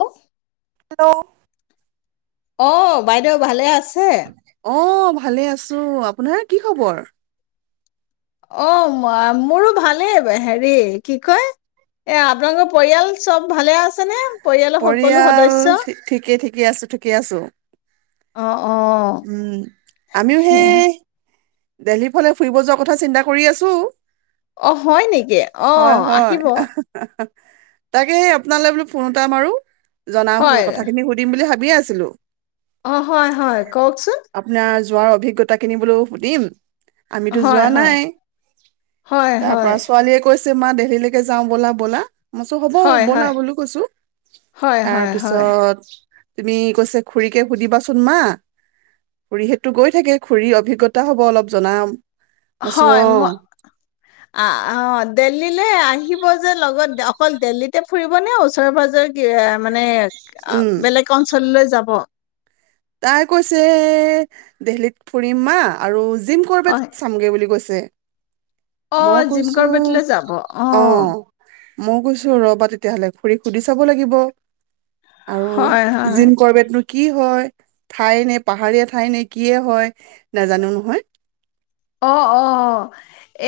Hello, hello, অহ ', বাইদেউ ভালে আছে? অ', ভালে আছো, আপোনাৰ কি খবৰ? অহ ', মোৰো ভালেই হেৰি কি কয় এ', আপোনালোকৰ পৰিয়াল চব ভালে আছেনে? পৰিয়ালৰ সকলো পৰিয়াল সদস্য ঠিকেই- ঠিকে আছো -ঠিকে আছো। অ অ উম', আমিও সেয়া সেই, দেলহিৰ ফালে ফুৰিব যোৱাৰ কথা চিন্তা কৰি আছো। অ', হয় নেকি? হয় অহ ', হয় আহিব। তাকে আপোনালৈ বোলো ফোন, [unintelligible] জনাওঁ বোলো হয় কথাখিনি সুধিম বুলি ভাবি, ভাবিয়ে আছিলো। অ', হয়- হয় কওকচোন? তোমাৰ অভিজ্ঞতা কিনি বোলো সুধিম? আমিতো হয় যোৱা হয় নাই হয় তাৰ হয় পৰা ছোৱালীয়ে কৈছে, তোমাৰ দেলহিলৈকে যাওঁ বলা-বলা? মই কৈছো হ'ব হয় ব'লা হয় বুলো কৈছো। হয় তাৰ হয় হয় পিছত, তুমি কৈছে খুৰিকে সুধিবাচোন মা, খুুৰীহেতটো গৈ থাকে খুৰী অভিজ্ঞতা হব অলপ জনাম। মইছো হয় অ ম, আঃ দেল্লী, লৈ আহিব যে লগত অকল দেল্লিতে ফুৰিব নে ওচৰে -পাজৰে কি, মানে উম বেলেগ অঞ্চললৈ যাব? তাই কৈছে, দেলহিত ফুৰিম মা আৰু, জিম কৰিব হয় চামগে বুলি গৈছে অ জিম কৰ বেটলে যাব অ আহ মই কৈছোঁ ৰবা তেতিয়াহ'লে খুৰীক সুধি চাব লাগিব হয়, আৰু হয়, জিম কৰবাতনো কি হয় ঠাই নে পাহাৰীয়া ঠাই নে কিয়ে হয় নেজানো নহয় অ অ অ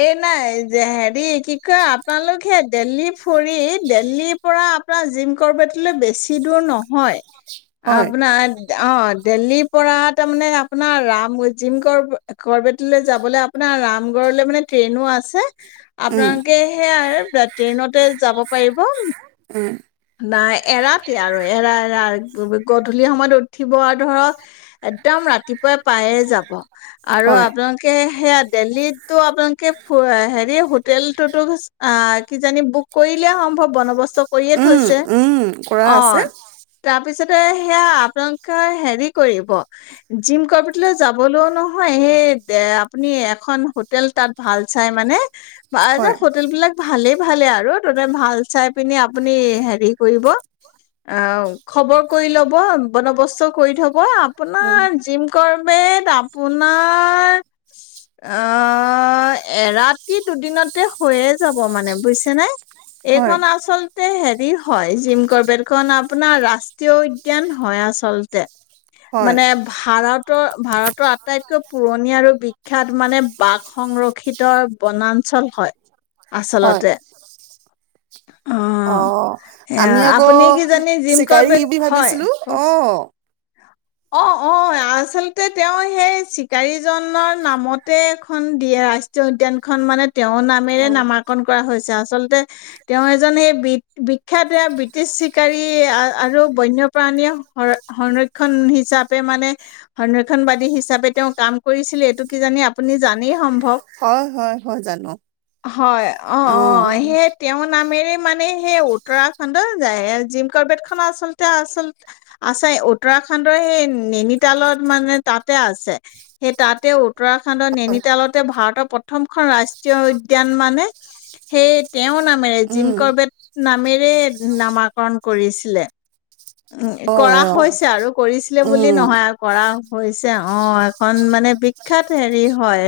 এই নাই যে হেৰি কি কয় আপোনালোক হেত দেলহি ফুৰি দেলহিৰ পৰা আপোনাৰ জিম কৰবটলৈ বেছি দূৰ নহয় হয় আপোনাৰ অ দেলহিৰ পৰা তাৰমানে আপোনাৰ ৰাম মজিম কৰ কৰবেটীলৈ যাব বোলে আপোনাৰ ৰামগড়লৈ মানে ট্ৰেইনো আছে উম আপোনালোকে সে আৰু ট্ৰেইনতে যাব পাৰিব উম নাই এৰাতে আৰু এৰা এৰা গধূলি সময়ত উঠিব আৰু ধৰক একদম ৰাতিপুৱাই পায়ে যাব আৰু হয় আপোনালোকে সেয়া দেলহিতটো আপোনালোকে হেৰি হোটেল টোতো অ কিজানি বুক কৰিলে সম্ভৱ বন্দবস্ত বন্দবস্ত টো কৰিয়ে উম থৈছে উম অ কৰা আছে তাৰপিছতে সেয়া আপোনালোকে হেৰি কৰিব জিম কৰপেটলৈ যাবলৈ ও নহয় সেই এ আপুনি এখন হোটেল তাত ভাল চাই মানে বা এটা হয় হোটেল বিলাক ভালেই ভালে আৰু ততে ভাল চাই পিনি আপুনি হে কৰিব অ খবৰ কৰি লব বন্দবস্ত কৰি থব মই উম আপোনাৰ জিম কৰ ব আপোনাৰ আহ এৰাতি দুদিনতে হৈয়ে যাব মানে বুয়িছে নে হয় এইখন আচল ই হয় জিম কৰবেট খন আপোনাৰ ৰাষ্ট্ৰীয় উদ্যান হয় আচলতে হয় মানে ভাৰতৰ ভাৰতৰ আটাইতকৈ কৈ পুৰণি আৰু বিখ্যাত মানে বাঘ সংৰক্ষিত বনাঞ্চল হয় হয় আচলতে অ এ আমি আকৌ আপুনি কিজানি জিম চিকাৰী কৰ্বেট বুলি হয় ভাবিছিলো কওকচোন অ অ অ আচলতে তেওঁ সেই চিকাৰীজনৰ নামতে এখন দিয়ে ৰাষ্ট্ৰীয় উদ্যান খন মানে তেওঁৰ নামেৰে অ নামাকৰণ কৰা হৈছে আচ আচলতে তেওঁ এজন সেই বি বিখ্যাত ব্ৰিটিছ চিকাৰী আৰু বন্যপ্ৰাণীয়ে সংৰক্ষ সংৰক্ষণ হিচাপে মানে সংৰক্ষণ বাদী হিচাপে তেওঁ কাম কৰিছিলে এইটো কি জানি আপুনি জানেই সম্ভৱ হয় হয় হয় জানো হয় অ অ সেই তেওঁৰ নামেৰে মানে সেই উত্তৰাখণ্ডত যায়ে জিম কাৰ্বেটখন আচলতে আচলতে আছে অত উত্তৰাখণ্ডৰ সেই নেনিতালত মানে তাতে আছে সেই তাতে উত্তৰাখণ্ডৰ হয় নেনতালতে ভাৰতৰ প্ৰথমখন ৰাষ্ট্ৰীয় উদ্যান মানে সেই তেওঁৰ নামেৰে জিম উম কৰ্বেট নামেৰে নামাকৰণ কৰিছিলে উম হয় কৰা অ হৈছে আৰু কৰিছিলে বুলি উম নহয় আৰু কৰা হৈছে অ অ এখন মানে বিখ্যাত হেৰি হয়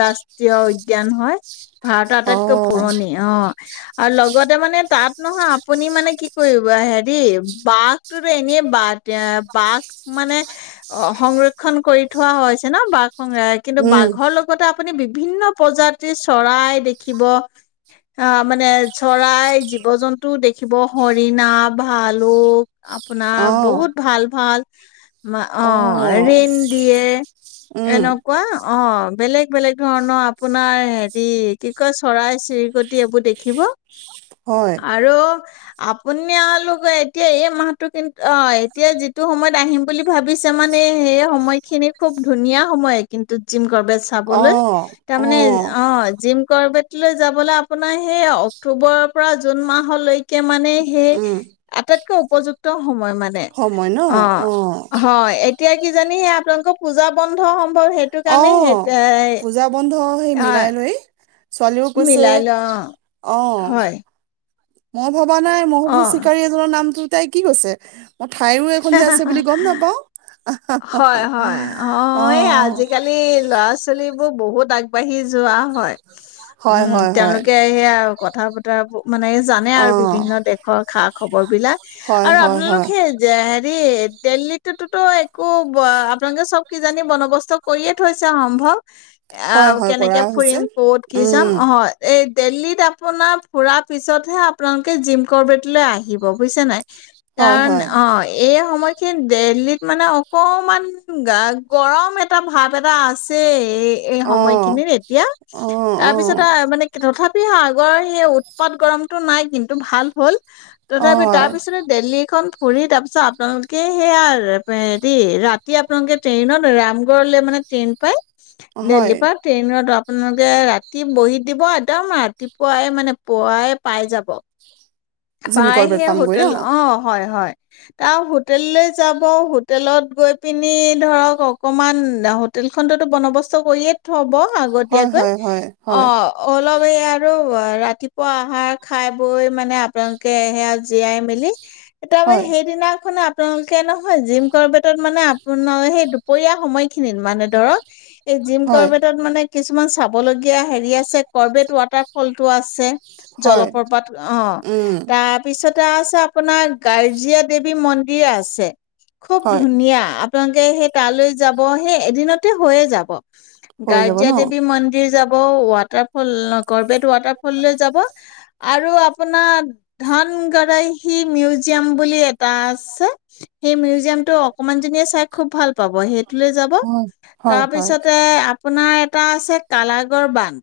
ৰাষ্ট্ৰীয় উদ্যান হয় ভাৰতৰ অ আটাইতকৈ পুৰণি অ আৰু লগ তে মানে তাত নহয় আপুনি মানে কি কৰিব হেৰি বাঘটোতো এনেই বাঘ বাঘ মানে অ সংৰক্ষন কৰি থোৱা হৈছে ন বাঘ সংৰ কিন্তু উম বাঘৰ লগতে আপুনি বিভিন্ন প্ৰজাতিৰ চৰাই দেখিব আহ মানে চৰাই জীৱ জন্তুও দেখিব হৰিণা ভা লুক আ অ আপোনাৰ বহুত ভাল ভাল মা অ ৰিণ দিয়ে উম এনেকোৱা অ বেলেগ বেলেগ ধৰণৰ আপোনাৰ হেৰি কি কয় চৰাই চিৰিকটি এইবোৰ দেখিব হয় আৰু আপুনি আ লোগে এতিয়া এই মাহটো কিন্তু অ এতিয়া যিটো সময়ত আহিম বুলি ভাবিছে মানে সেই সময়খিনি খুব ধুনীয়া সময় কিন্তু জিম বাবে অ চাবলৈ অ তাৰমানে অ জিম কৰবেটীলৈ যাবলৈ আপোনাৰ সেইয়া অক্টোবৰৰ পৰা জুন মাহলৈকে কে মানে সেই উম উপযুক্ত সময় মানে সময় ন অ হয় এতিয়া কি জানি সে আপোনালোকৰ পূজা বন সম্ভৱ সেইটো অ কাৰণে সেই পূজা বন্ধ অ মিলাই লৈয় ছোৱালীও কৈছে মিলাই ল অ হয় ম ভবা নাই মহ চিকাৰী এজনৰ নামটো তাই কি কৈছে মই ঠাইৰো এইখন যে আছে অ বুলি গম নাপাও হয় হয় অ আজিকালি ল'ৰা ছোৱালী বহুত আগবাঢ়ি য যোৱা হয় হয় উম হয় হয় তেওঁলোকে সেয়া কথা বতৰাবোৰ মানে জানে অ আৰু বিভিন্ন দেশৰ খষ খবৰ বিলাক হয় আৰু হয় হয় আপোনালোকে যে দ দিল্লীতোতো আো আপোনালোকে চব কিজানি বন্দবস্ত কৰিয়ে থৈছে সম্ভৱ হয় আহ হয় কেনেকে কৰা হৈছে ফুৰিম কত কি চাম উম অ এই দেল্লীত আপোনাৰ ফুৰা পিছতহে আপোনালোকে জিম কবেটীলৈ আহিব বুজিছে নাই হয় কাৰণ হয় অ এই সময় দিল্হীত মানে অকমান গা গৰম এটা ভাৱ এটা আছে এই এই অ সময়খিনিৰ এতিয়া অ অ তাৰপিছত মানে তথাপি আাগৰ সেই উৎপাত গৰমতটো নাই কিন্তু ভাল হ'ল অ তথাপি তাৰ পিছতে দেল্লী খন ফৰি তাৰ পিছত আপোনালোকে সেয়া দেই ৰাতি আপোনালোকে ট্ৰেইনত ৰামগড়লে মানে ট্ৰেইন পায় হয় দেল্হীৰ পৰা ট্ৰেইনত তপোনালোকে ৰাতি বহি দিব একদম ৰাতিপুৱাই মানে পুৱাই পাই যাব জিম প্ৰায় কৰবেট সে পামগৈ ন হোটেল অ হয় হয় তাৰ হোটেললৈ যাবো হোটেলত গৈ পিনি ধৰক অকণমান হোটেলখনটোতো বন্দবস্ত কৰিয়ে থ'ব হয় আগতীয়াকৈ হয় হয় অ হয় অলপ এই আৰু ৰাতিপুৱা আহাৰ খাই বৈ মানে আপোনালোকে সেয়া জীয়াই মেলি এতিাৰপ হয় সেইদিনাখননে তেওঁলোকে নহয় জিম কৰবেতত মানে আপোনাৰ সেই দুপৰীয়া সময় খিনিত মানে ধৰক এই জিম হয় কৰবেটত মানে কিছুমান চাবলগীয়া হেৰি আছে কৰ্বেত ৱাটাৰ ফল টো আছে হয় জলপ্ৰপাত অ উম তাৰপিছত এটা আছে আপোনাৰ গাৰ্জিয়া দেৱী মন্দিৰ আছে খুব হয় ধুনীয়া আ আপোনালোকে সেই তালৈ যাব সেই এদিনতে হৈয়ে যাব হৈ যাব গাৰ্জা ন দেৱী মন্দিৰ যাব ৱাটাৰ ফল গৰবেত ৱাটাৰ ফল লৈ যাব আৰু আপোনাৰ ধন গৰাহি মিউজিয়াম বুলি এটা আছে স মিল মিউজিয়ামটো অকমান জনীয়ে চাই খুব ভাল পাব সেইটো লৈ যাব হয় হয় হয় তাৰপিছতে আপোনাৰ এটা আছে কালাগৰ বান্ধ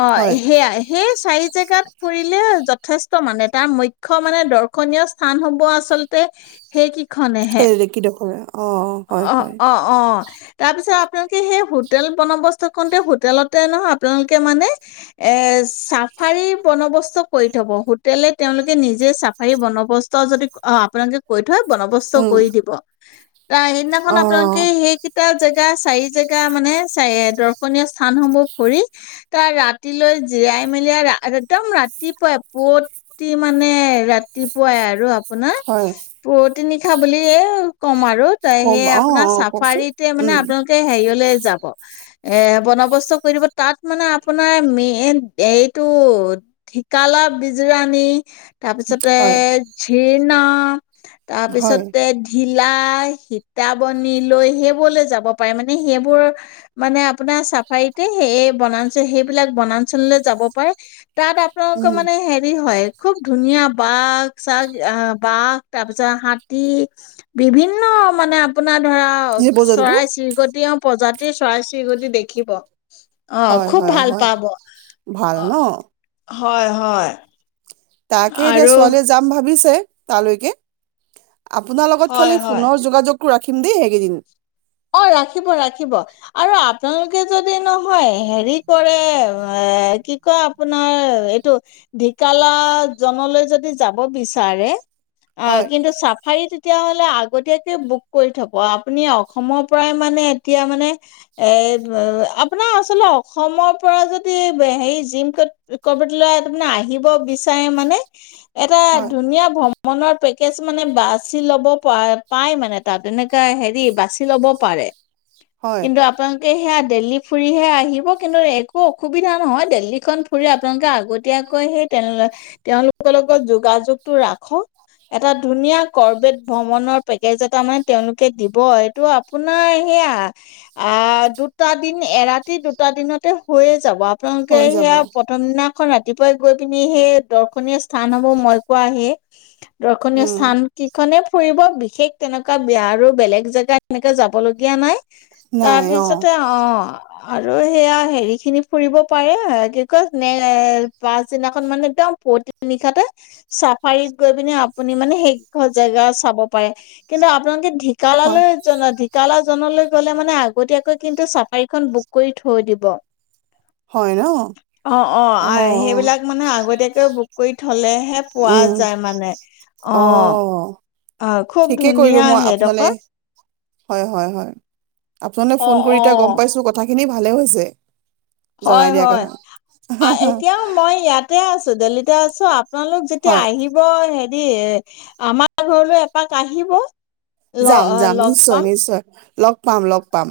অ হয় সেয়া সেই চাৰি জেগাত ফুৰিলে যথেষ্ট মানে তাৰ মুখ্য মানে দৰ্শনীয় স্থান হ'ব আচলতে সেইকেইখন সেই কি দেখো অ অ হয় হয় অ', অ', তাৰপিছত আপোনাৰ সেই হোটেল বনবস্ত কৰোঁতে হোটেলতে নহয় আপোনালোকে মানে এ চাফাৰী বন্দবস্ত কৰি থব হোটেলে তেওঁলোকে নিজে চাফাৰী বন্দবস্ত যদি অ আপোনালোকে কৈ থয় বনবস্ত উম কৰি দিব আহ সেইদিনাখন অ আপোনালোকে সেইকেইটা জে জা চাৰি জেগা মানে চ দৰ্শনীয় স্থানসমূহ ভৰি তাৰ ৰাতিলৈ জিৰাই মেলি একদম ৰাতিপুৱাই পুৱতি মানে ৰাতিপুৱাই আৰু আপোনাৰ হয় পুৱতি পুৱতি নিশাতে নিশা বুলি এ কম আৰু আৰু ত কম সেই অ আপোনাৰ অ কওকচোন চাফাৰীতে মানে উম আপোনালোকে হেৰিয়লে যাব এ বন্দবস্ত কৰি দিব তাত মানে আপোনাৰ মেইন এইটো ঢিকালা বিজৰাণী হয় তাৰপিছতে না তাৰপিছত হয় তে ঢিল কলাই সীতাবনী লৈ সেইবোৰলৈ যাব পাৰে মানে সেইবোৰ মানে আপোনাৰ চাফাৰীতে সেই বনাঞ্চল সেইবিলাক বনাঞ্চললৈ যাব পাৰে তাত আপোনালোকৰ উম মানে হেৰি হয় খুব ধুনীয়া বাঘ চাঘ আহ বাঘ তাৰপিছত হাত তী বিভিন্ন মানে আপোনাৰ আপোনাৰ ধৰা জীৱ জন্তু চৰাই চিৰিকটি প্ৰজাতিৰ চৰাই চিৰিকতি দেখিব অ হয় খুব হয় ভাল হয় পাব ভাল অ ন হয় হয় তাকে এতিয়া আৰু ছোৱালীয়ে যাম ভাবিছে তালৈকে আপোনাৰ লগত হয় খালি হয় ফোনৰ যোগাযোগটো ৰাখ খিম দেই সেইকেইদিন অ ৰাখিব ৰাখিব আৰু আপোনালোকে যদি নহয় হেৰি কৰে এ কি কয় আপোনাৰ এইটো ঢিকালা জনলৈ যদি যাব বিচাৰে অ হয়, কিন্তু চাফাৰিত তেতিয়াহ'লে আগতীয়াকে বুক কৰি থব আপুনি অক অসমৰ পৰাই মানে এতিয়া মানে এ আপোনাৰ আচলতে অসমৰ পৰা যদি হেৰি জিম কৰ্বটলৈ তাৰে আহিব বিচাৰে মানে এটা হয়, ধুনীয়া ভ্ৰম মনৰ পেকেজ মানে বাছি ল'ব প পাই মানে তাত এনেকা হেৰি বাছ ল'ব পাৰে হয়, কিন্তু আপোনালোক সেয়া দিল্লী ফুৰিহে আহিব কিন্তু একো অসুবিধা নহয় দিল্লী খন ফুৰি আপোনালোকে আগতয়াকৈ সেই তেওঁলোকৰ লগত যোগাযোগ টো ৰাখক এটা ধুনীয়া কৰ্বেট ভ্ৰমনৰ পেকেজ এটা মানে তেওঁলোকে দিব টো আপোনাৰ সেয়া আ দুটা দিন এৰাতি দুটা দিনতে হৈয়ে যাব আপোনালোকে হৈ যাব। সেয়া প্ৰথম দিনা খন ৰাতিপুৱাই গৈ পিনি সেই দৰ্শনীয় স্থানসমূহ মই পোৱা আহে দৰ্শনীয় উম, স্থান কিখনে ফুৰিব বিশেষ তেনেকুৱা বয়া আৰু বেলেগ জেগাত এনেকে যাব লগীয়া নাই তাৰপিছতে অ আৰু সেয়া হেৰি খিনি ফুৰিব পাৰে কি কয় পাছদিনাখন মানে একদম পুৱতি নিশাতে চাফাৰীত গৈ পিনে আপুনি মানে সেই জেগা চাব পাৰে কিন্তু আপোনালোকে হয়, ঢিকালালৈ ঢেকাল জনলৈ গলে মানে আগতীয়াকৈ কিন্তু চাফাৰীখন বুক কৰি থৈ দিব হয় ন? অ অ অ', সেইবিলাক মানে আগতীয়াকে বুক কৰি থলেহে পোৱা উম, যায় মানে অ অ খুব ঠিকে কৰিলোঁ ধুনীয়া মই আপোনালে হেডোখৰ হয়, হয়, হয়। আপোনালে ফোন অ' কৰি এতিয়া গম অ'। পাইছো কথা খিনি ভাল ভালে হৈছে। জনাই হয়, দিয়াৰ হয় কাৰণে। এতিয়াও মই ইয়াতে আছ দলিতো আছ। আপোনালোক যেতিয়া হয়, আহিব সে এ আমাৰ ঘৰলৈ এপাক আহিব। ল যাম, যাম লগ নিশ্চয়, পাম নিশ্চয়। লগ পাম, লগ পাম।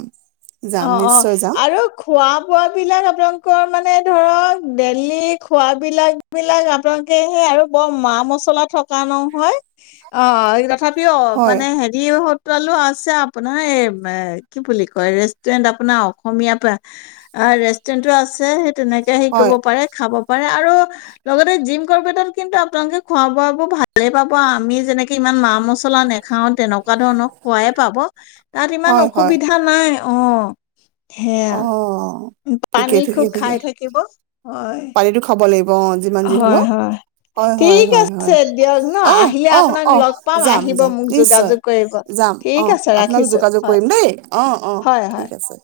যাম অ', অ', নিশ্চয় যাম। আৰু খোৱা বোৱ বিলাক আপোনাল মানে ধৰক দেলি খোৱাবলাক বিলাক আপোনালোকে সেই আৰু বৰ মা-মছলা থকা নহয় অ'। তথাপিও হয়, মানে হেৰিও লো আছে আপোনাৰ এই কি বুলি কয় ৰে ৰেষ্টটুৰেণ্ট আপোনাৰ অসমীয়া ৰেষ্টুৰেণ্টটো আছে। তেনেকে হে ক'ব হয়। পাৰে খাব পাৰে আৰু লগতে জিম কৰটাত কিন্তু আপোনালোকে খোৱা বোৱ বোৰ ভালে পাব আমি যেনেকে ইমান মা-মছল পচলা নখাওন তেনেকুৱা ধৰণৰ খোৱাই পাব তাত ইমান হয় হয় অসুবিধা নাই। অ'। সেয়া অ'। ঠিকে পানী খুব ঠিকে খাই ঠিকে থাকিব হয়। পানীটো খাব লাগিব অ', যিমান যি হয়, হলেও হয়। হয়, হয়, ঠিক হয়, আছে হয় দিয়ক ন অ' আহিলে অ', আপোনাক অ', লগ পাম যাম, আহিব যাম মোক নিশ্চয় যোগাযোগ কৰিব যাম ঠিক অ', আছে আপোনাক ৰাখিছোঁ যোগাযোগ হয় কৰিম দেই অ', অ', হয় ঠিক হয় আছে।